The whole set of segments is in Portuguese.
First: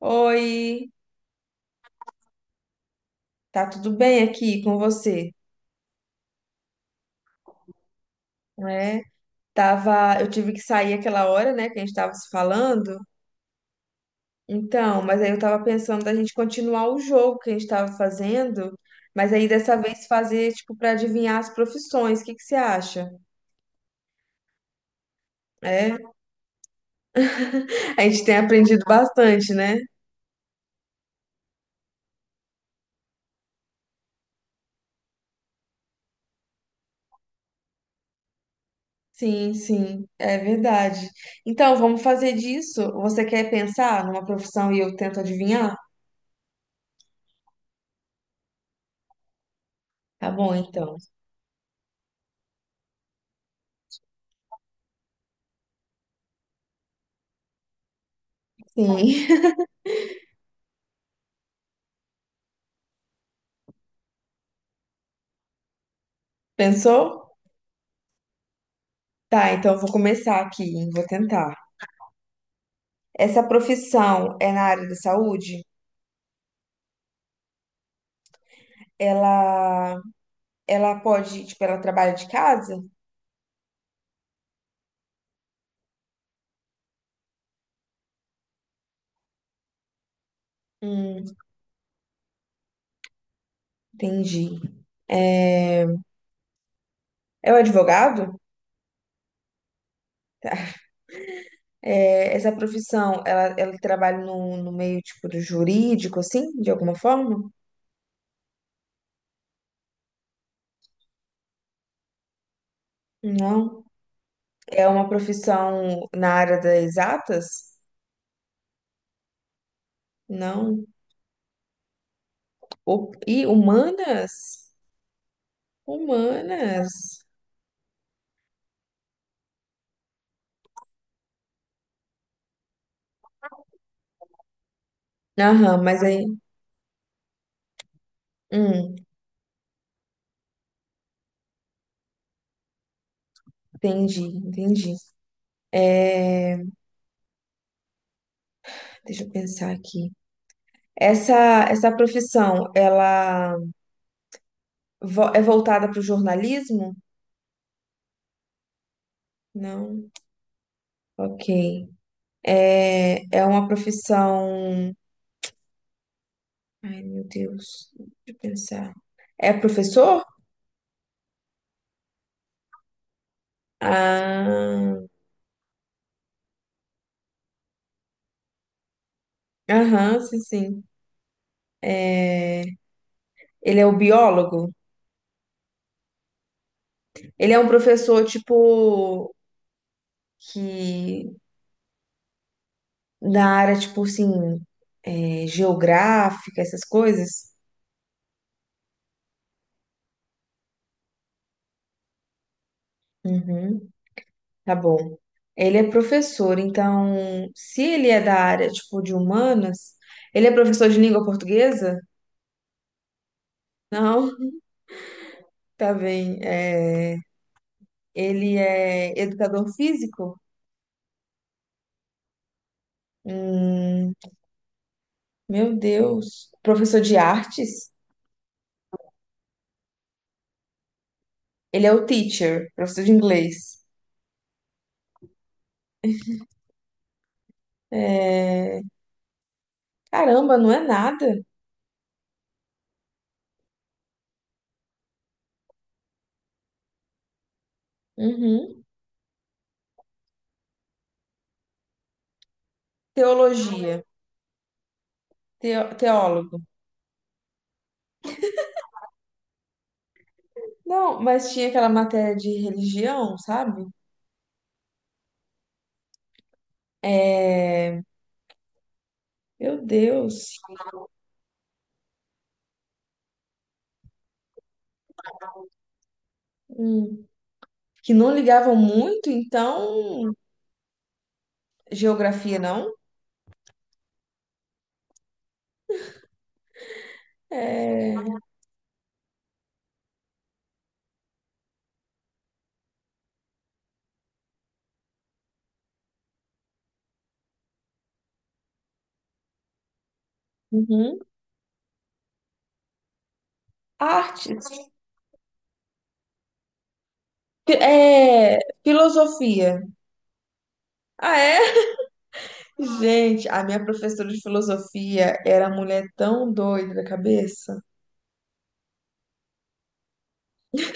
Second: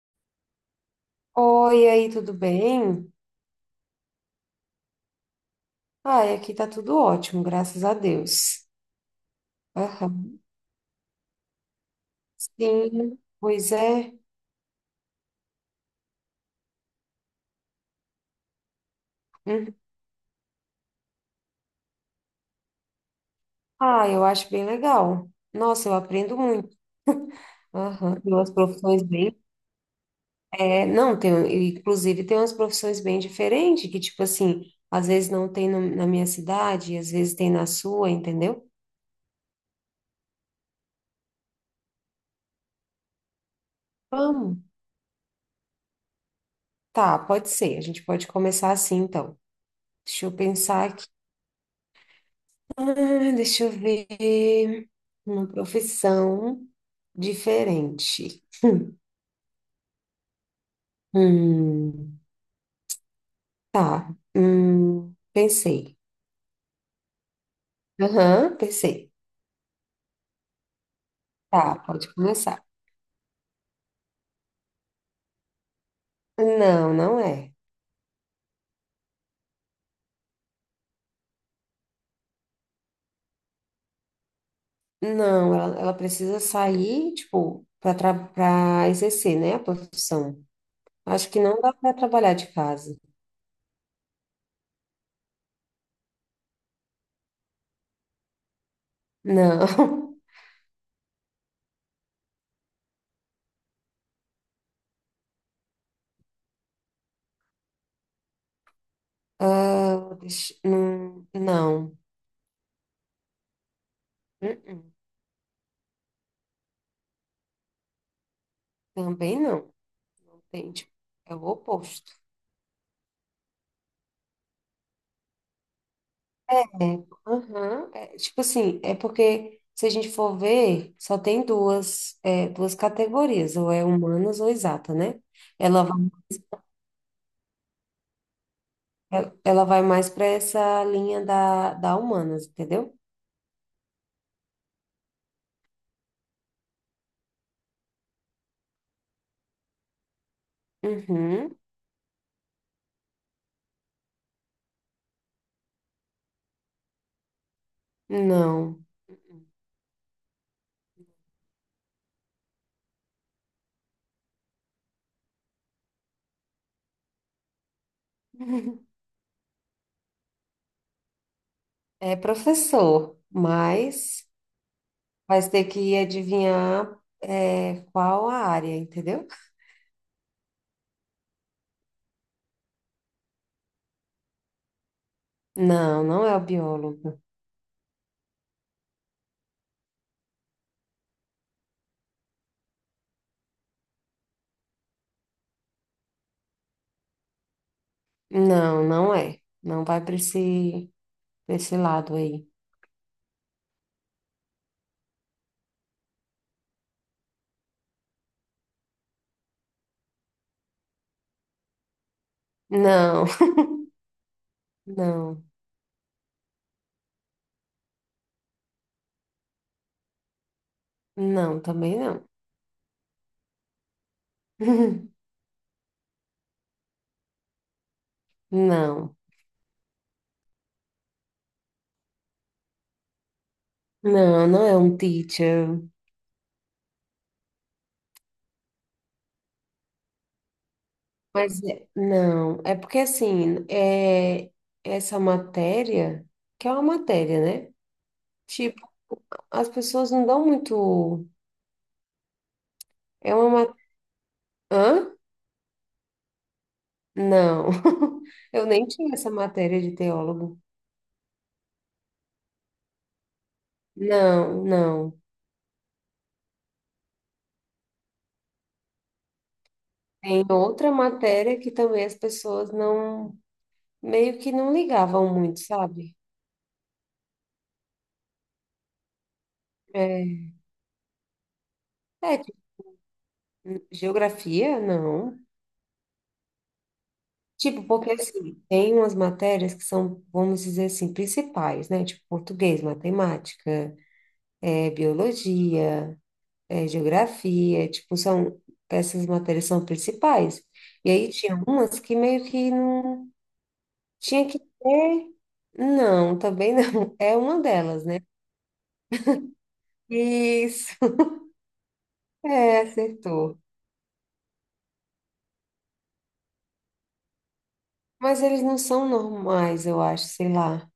Oi, Oi, e aí, tudo bem? tá tudo bem aqui com você? Ai, aqui tá tudo ótimo, graças a Deus. É, tava, eu Aham. tive que sair aquela hora, né, que a gente tava se falando. Sim, pois é. Então, mas aí eu tava pensando da gente continuar o jogo que a gente tava fazendo, mas aí Uhum. dessa vez fazer tipo pra adivinhar as profissões. O que que você acha? Ah, eu acho bem legal. Nossa, eu É, aprendo muito. a Aham. gente Tem tem umas aprendido profissões bem. bastante, né? É, não, tem, inclusive tem umas profissões bem diferentes, que, tipo assim, às vezes não tem na minha cidade, às vezes tem na sua, entendeu? Sim, sim, é verdade. Então, vamos fazer disso. Você quer pensar numa Vamos. profissão e eu tento adivinhar? Tá, pode ser. A gente pode começar assim, então. Deixa Tá eu bom, pensar. então. Ah, deixa eu ver. Uma profissão diferente. Sim. Hum, tá. Pensei. Pensou? Aham, pensei. Tá, então eu vou começar aqui, hein? Vou tentar. Tá, pode começar. Essa profissão é na área da saúde? Não, não é. Ela, ela pode, tipo, ela trabalha de casa? Não, ela precisa sair, tipo, para exercer, né, a profissão. Hum, Acho que não dá para trabalhar de casa. entendi. É o advogado? Não. É, essa profissão, ela trabalha no, no meio, tipo, do jurídico, assim, de alguma forma? Ah, não. Não. Uh-uh. É uma profissão na área das exatas? Também não. Não. Entende? É o oposto. O, e humanas? É, Humanas. Aham, tipo assim, é porque se a gente for ver, só tem duas, duas categorias, ou é humanas ou exata, né? Aham, Ela vai, mas aí. Hum, ela vai mais para essa linha da humanas, entendeu? entendi, entendi. É, Deixa eu pensar aqui. Uhum, Essa profissão, ela é voltada para o jornalismo? não. Não. Ok. É, é uma profissão. Ai, meu Deus. Deixa eu pensar. É professor? É professor, mas Ah, vai ter que adivinhar, qual a área, entendeu? aham, sim, sim. É, ele é o biólogo? Não, não é o biólogo. Ele é um professor, tipo, que na área, tipo assim, é, geográfica, essas coisas? Não, não é. Não vai para pra esse lado aí. Uhum. Tá bom. Ele é professor, então, se ele é da área, tipo, de humanas, ele é professor de língua portuguesa? Não. Não, Não, tá bem. É, ele é educador físico? não, também não. Hum, meu Deus. Professor de artes? Não, Ele é o teacher, professor de inglês. não, não é um teacher. É, caramba, não é nada. Mas não, é porque assim, é essa matéria, que é uma matéria, né? Tipo, Uhum. as pessoas não dão muito. É uma matéria. Teologia, Hã? Teólogo. Não, eu nem tinha essa matéria de teólogo. Não, mas tinha aquela matéria de religião, sabe? Não, não. Meu Tem Deus. outra matéria que também as pessoas não, meio que não ligavam muito, sabe? Hum. Que não ligavam muito, então, É, é, geografia tipo, não. geografia? Não. Tipo, porque assim, tem umas matérias que são, vamos dizer assim, principais, né? Tipo, português, matemática, é biologia, é geografia, tipo, essas matérias são principais. E Uhum. aí tinha umas que meio que não tinha que Artes. ter, não, também não, é uma Fi- delas, né? É, filosofia. Isso, Ah, é? é, Gente, acertou. a minha professora de filosofia era mulher tão doida da cabeça. Mas eles não são normais, eu acho, sei lá.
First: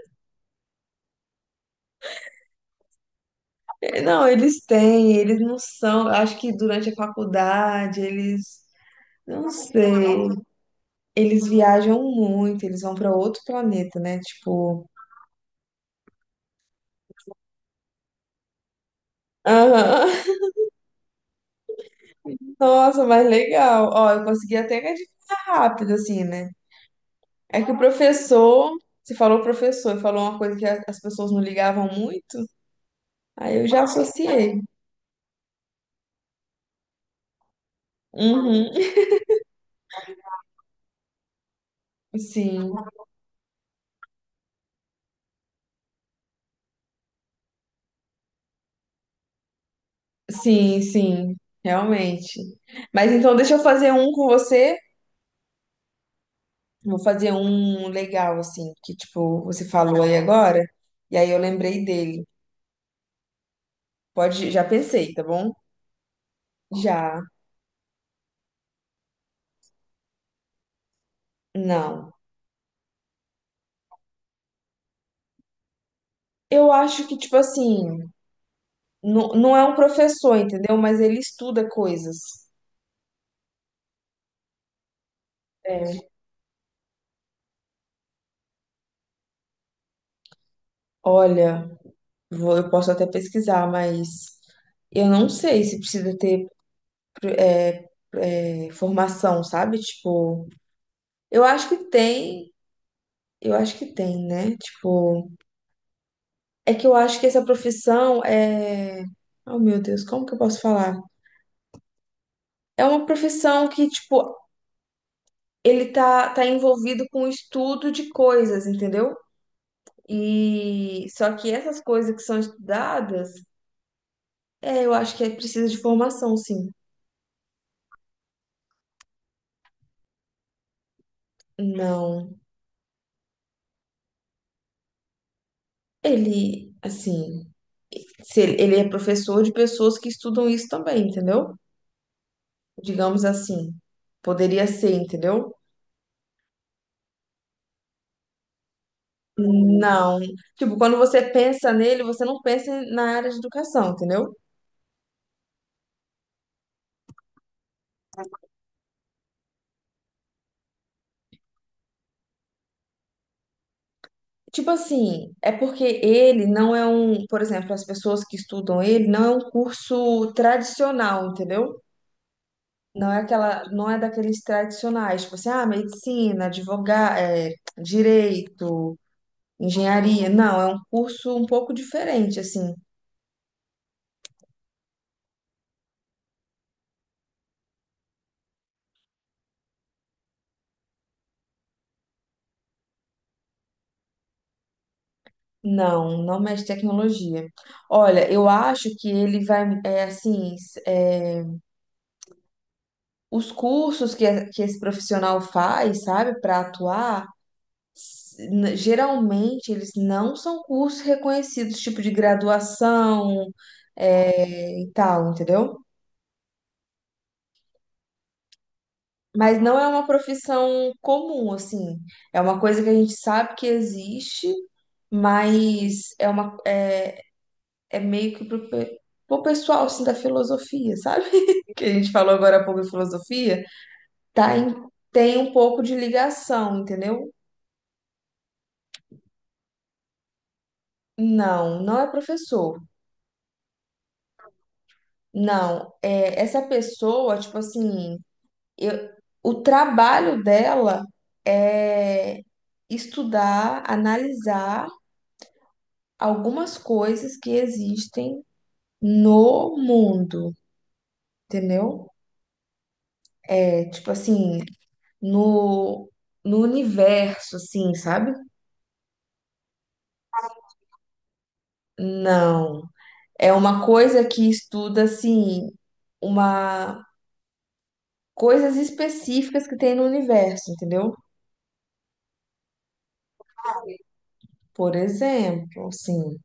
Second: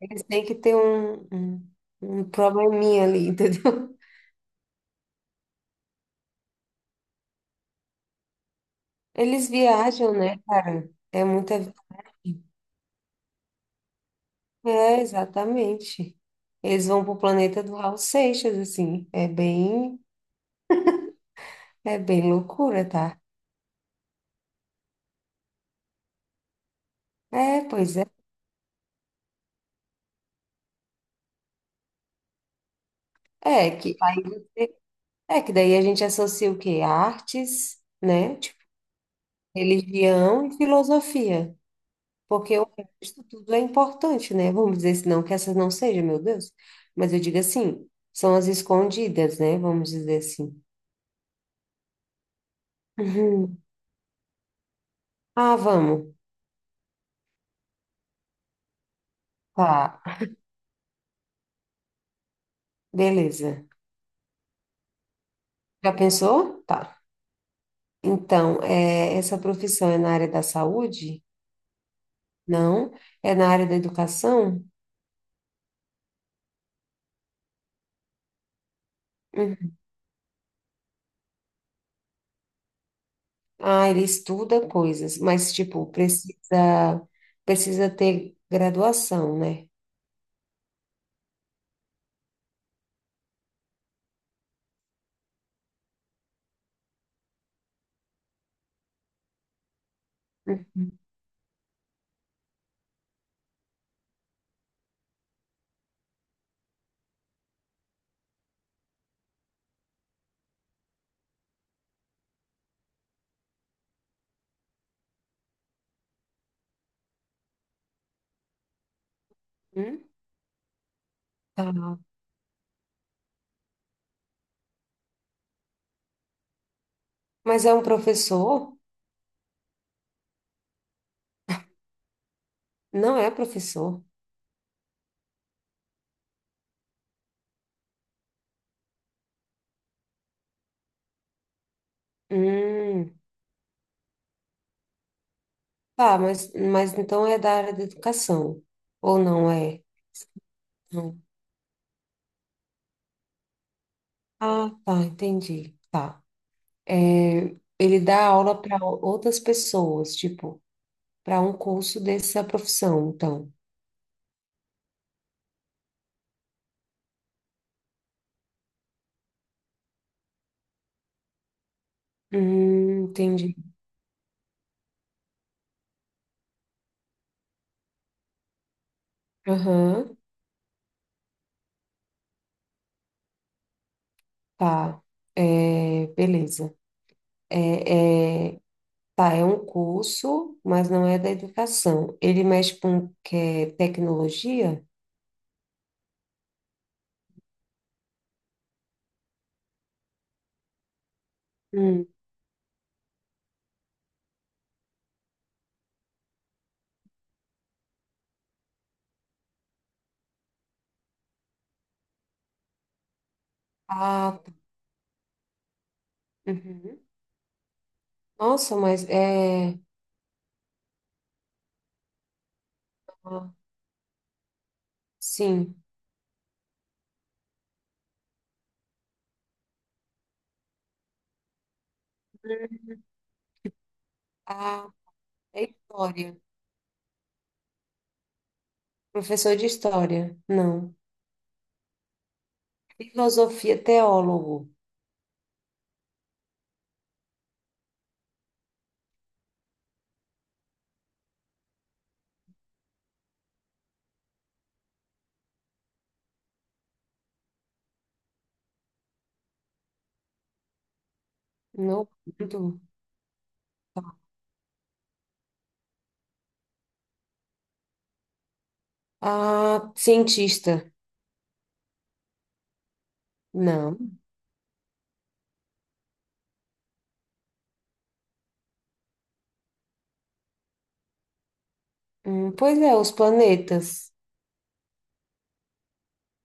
Eles têm que ter um probleminha ali, entendeu? É, não, eles têm, eles não são. Acho que durante a faculdade eles. Eles Não sei. viajam, né, cara? É Eles muita viagem. viajam muito, eles vão para outro planeta, né? Tipo. É, exatamente. Eles vão pro planeta do Raul Seixas, assim. É bem, Aham. é bem loucura, Nossa, tá? mas legal. Ó, eu consegui até que adivinhar rápido, assim, né? É É, que o pois é. professor, você falou professor, falou uma coisa que as pessoas não ligavam muito, aí eu É já que, associei. é que daí a gente associa o quê? Artes, né? Tipo, Uhum. religião e filosofia. Porque o Sim, resto tudo é importante, né? Vamos dizer, se não que essas não sejam, meu Deus. Mas eu digo assim, são as escondidas, né? Vamos dizer assim. sim, sim, realmente. Mas então deixa Uhum. eu fazer um com você. Ah, vamos. Vou fazer um legal, assim, que tipo, você Tá, falou aí agora, e aí eu lembrei dele. beleza. Pode, já pensei, tá bom? Já pensou? Tá. Já, Então, é, essa profissão é na área da saúde? não. Não. É na área da educação? Eu acho que, tipo assim, não, não é um Uhum. professor, entendeu? Mas ele estuda coisas. Ah, ele estuda coisas, mas, tipo, É. Precisa ter graduação, né? Olha. Vou, eu posso até pesquisar, mas eu não sei se precisa ter é, formação, sabe? Tipo, eu acho que tem, eu acho que tem, né? Tipo, é que eu acho que essa profissão é. Oh, meu Deus, como que eu posso falar? É uma profissão que, tipo, ele tá envolvido com o estudo de coisas, entendeu? Uhum. E só que essas Tá. coisas que são estudadas, é, eu acho que é precisa de formação, sim. Mas é um professor? Não, Não é professor. ele, assim. Se ele é professor de pessoas que estudam isso também, entendeu? Hum. Digamos assim. Poderia ser, entendeu? Tá, mas então é da área da educação, ou não é? Não. Tipo, quando Não. você pensa nele, você não pensa na área de educação, entendeu? Ah, tá, entendi. Tá. É, ele dá aula para outras pessoas, tipo. Para um curso dessa profissão, então. Tipo assim, é porque ele não é um, por exemplo, as pessoas que estudam ele não é um curso tradicional, entendeu? Não é Entendi. aquela, não é daqueles tradicionais, tipo assim, ah, medicina, advogado, direito, Aham, engenharia. Não, é um curso um pouco diferente, assim. tá. É, beleza. É, tá, é um curso, mas não é da educação. Ele mexe com que é tecnologia? Não, não mexe tecnologia. Olha, eu acho que ele vai, é assim, Hum. os cursos que, que esse profissional faz, sabe, para atuar, geralmente eles não são cursos reconhecidos, tipo de graduação, Ah, tá. é, e tal, entendeu? Uhum. Nossa, mas Mas é. não é uma profissão comum, assim. É uma coisa que a gente Ah, sabe que existe, sim. mas é uma, é, é meio que pro pessoal assim, da filosofia, sabe? Que a gente falou agora há pouco em Hum. filosofia, tá em- Ah, tem um é pouco de história. ligação, entendeu? Professor de história. Não. Não, não é professor. Filosofia, teólogo. Não, é essa pessoa, tipo assim, eu, o trabalho dela é estudar, analisar algumas coisas que existem no mundo, entendeu? Não. Muito. É tipo assim, no, no universo, assim, sabe? Ah, cientista. Não. É uma Não. coisa que estuda, assim, uma coisas específicas que tem no universo, entendeu? Pois é, os planetas. Por exemplo, assim,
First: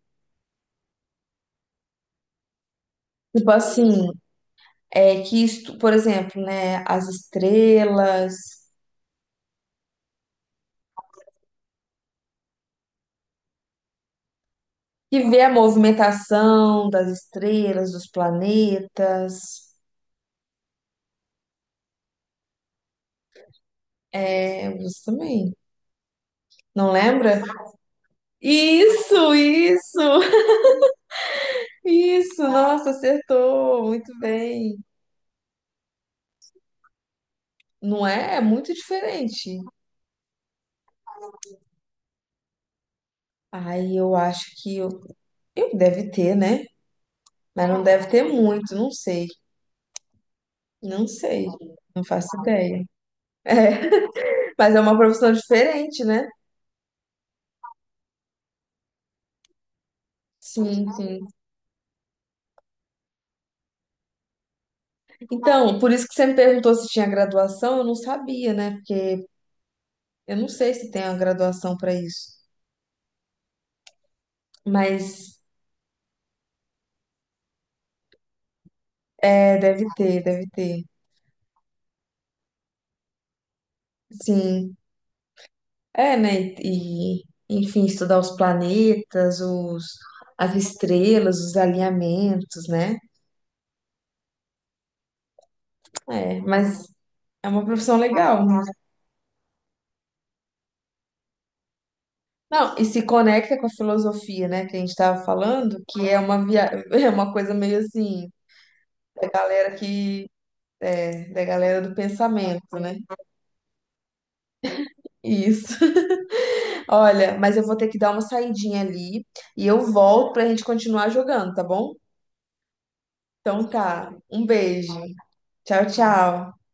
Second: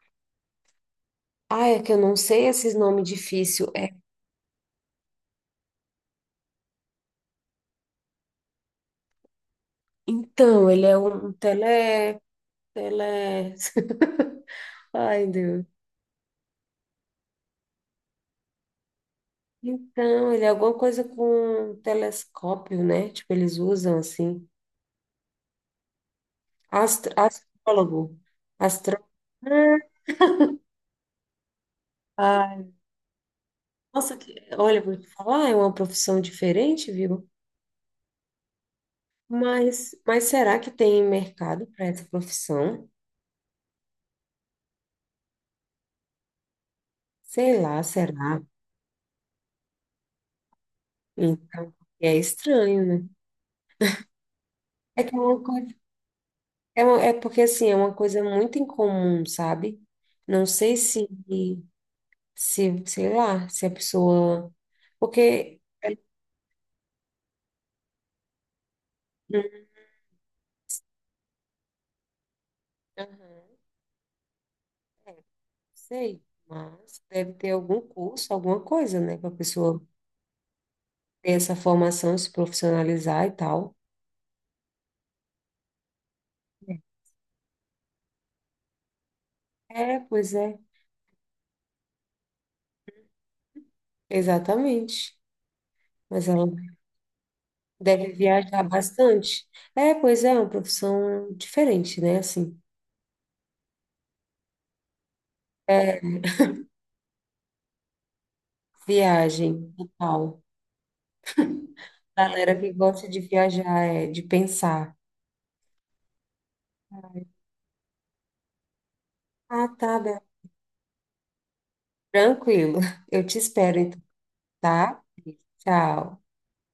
Ah, é que eu não sei esses nomes tipo difíceis. É, assim, é que estu... por exemplo, né, as estrelas, então, ele é um tele... tele... Ai, que vê a Deus. movimentação das estrelas, dos planetas. Então, ele é alguma coisa com telescópio, né? Tipo, eles usam assim. É, você também. Não Astro... lembra? Astrólogo. Astro... Isso, isso. Ah, Nossa, acertou. nossa, Muito que... bem. olha, vou te falar, é uma profissão diferente, viu? Não é? É muito diferente. Mas será que tem mercado para essa profissão? Ai eu acho que eu deve ter, né? Sei Mas não lá, deve ter será? muito, não sei. Não sei. Então, Não é faço ideia. estranho, né? É, mas é uma É que é profissão uma coisa, diferente, né? É porque assim, é uma coisa muito incomum, sabe? Não sei Sim, se, sim. se, sei lá, se a pessoa. Porque. Então, por isso que você me perguntou se tinha graduação, eu não sabia, né? Porque eu não sei se tem uma graduação para isso. Aham, é, Mas sei, mas deve ter algum curso, alguma coisa, né? Para a é, pessoa deve ter, deve ter. ter essa formação, se profissionalizar e tal. Sim. É, né? E, enfim, estudar os planetas, os, É, pois as é, estrelas, os alinhamentos, né? exatamente. Mas É, ela mas é uma profissão deve legal. viajar bastante. É, pois é, é uma profissão diferente, né? Assim, Não, e se conecta com a filosofia, né, que a gente estava falando, é, que é uma via... é uma coisa meio assim, da viagem galera e que tal. é, da galera do Galera pensamento, que né? gosta de viajar, é, de pensar. Isso. Olha, mas eu vou ter que dar uma saidinha ali e Ah, eu tá, Bel. volto pra gente continuar jogando, tá bom? Tranquilo. Eu te Então espero, então, tá. Um beijo. tá? Tchau, Tchau. tchau.